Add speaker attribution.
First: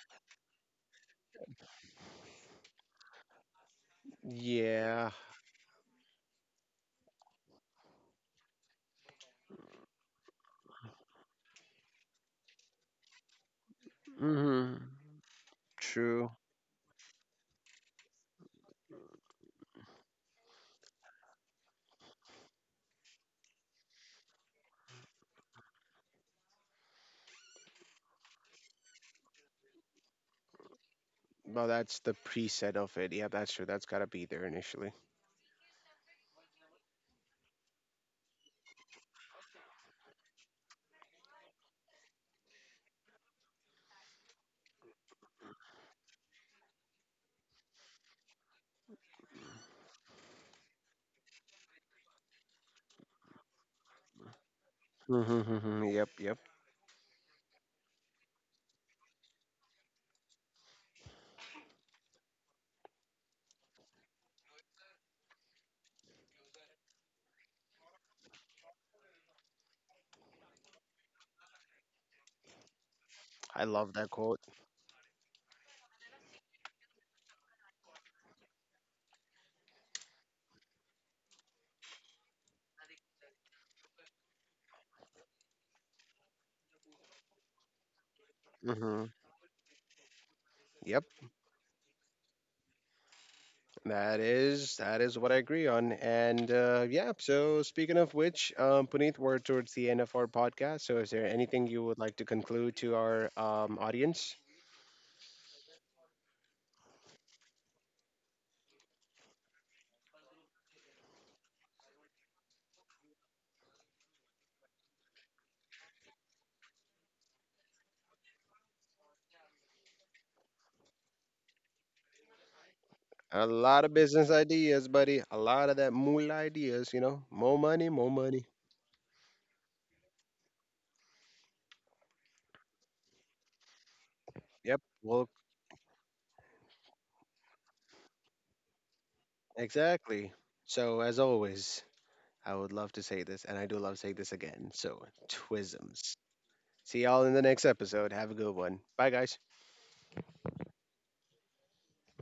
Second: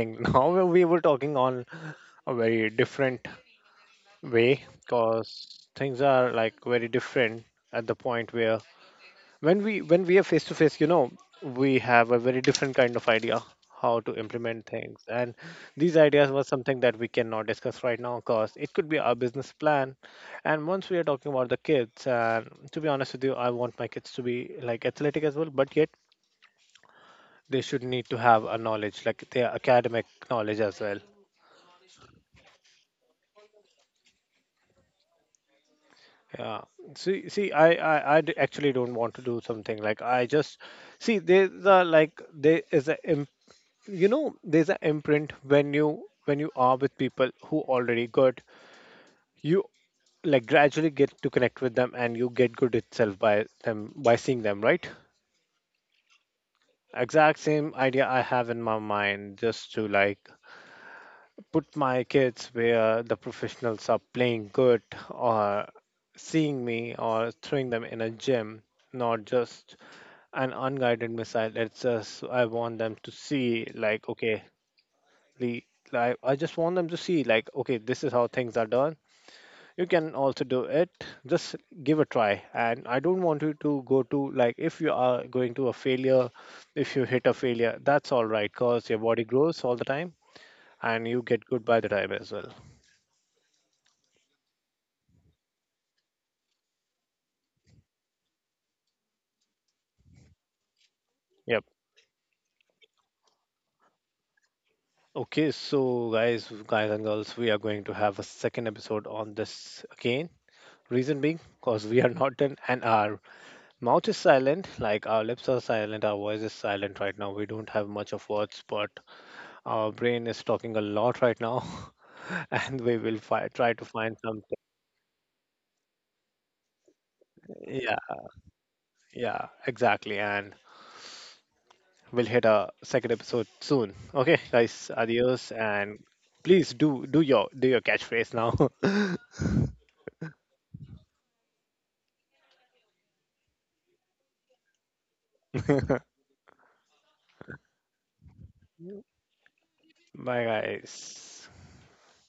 Speaker 1: Now we were talking on a very different way
Speaker 2: Yeah.
Speaker 1: because things are like very different at the point where when we are face to face, you know, we have a very different kind of idea how to implement
Speaker 2: Hmm.
Speaker 1: things. And these
Speaker 2: True.
Speaker 1: ideas were something that we cannot discuss right now because it could be our business plan. And once we are talking about the kids, and to be honest with you, I want my kids to be like athletic as well, but yet they should need to have a knowledge like their academic knowledge as well.
Speaker 2: Well, that's the preset of it. Yeah, that's true. That's gotta be there initially.
Speaker 1: Yeah, see, actually don't want to do something like I just see there's a like there is a you know, there's an imprint when you are with people who already good, you like gradually get to connect with them and you get good itself by them by seeing them, right?
Speaker 2: Mm-hmm, mm-hmm. Yep, yep.
Speaker 1: Exact same idea I have in my mind, just to like put my kids where the professionals are playing good, or seeing me or throwing them in a gym, not just an unguided missile. It's just I want them to
Speaker 2: I
Speaker 1: see
Speaker 2: love
Speaker 1: like,
Speaker 2: that quote.
Speaker 1: okay, the like I just want them to see like, okay, this is how things are done. You can also do it. Just give a try. And I don't want you to go to like, if you are going to a failure, if you hit a failure, that's all right because your
Speaker 2: Hmm.
Speaker 1: body grows all the time
Speaker 2: Yep,
Speaker 1: and you get good by the time as well.
Speaker 2: that is what I agree on. So speaking of which, Puneet, we're towards the end of our podcast. So is there
Speaker 1: Yep.
Speaker 2: anything you would like to conclude to our audience?
Speaker 1: Okay, so guys, guys and girls, we are going to have a second episode on this again. Reason being, because we are not done and our mouth is silent, like our lips are silent, our voice is silent right now. We don't have much of words, but our brain is talking a lot right now, and we will
Speaker 2: A
Speaker 1: try to
Speaker 2: lot of
Speaker 1: find
Speaker 2: business
Speaker 1: something.
Speaker 2: ideas, buddy. A lot of that moolah ideas. You know, more money,
Speaker 1: Yeah,
Speaker 2: more money.
Speaker 1: yeah, exactly. And we'll hit a second episode soon. Okay,
Speaker 2: Yep,
Speaker 1: guys,
Speaker 2: we'll
Speaker 1: adios, and please do your catchphrase now.
Speaker 2: Exactly. So, as always, I would love to say this, and I do love saying this again. So, twisms. See y'all in the next episode. Have a good one. Bye, guys.
Speaker 1: Bye, guys.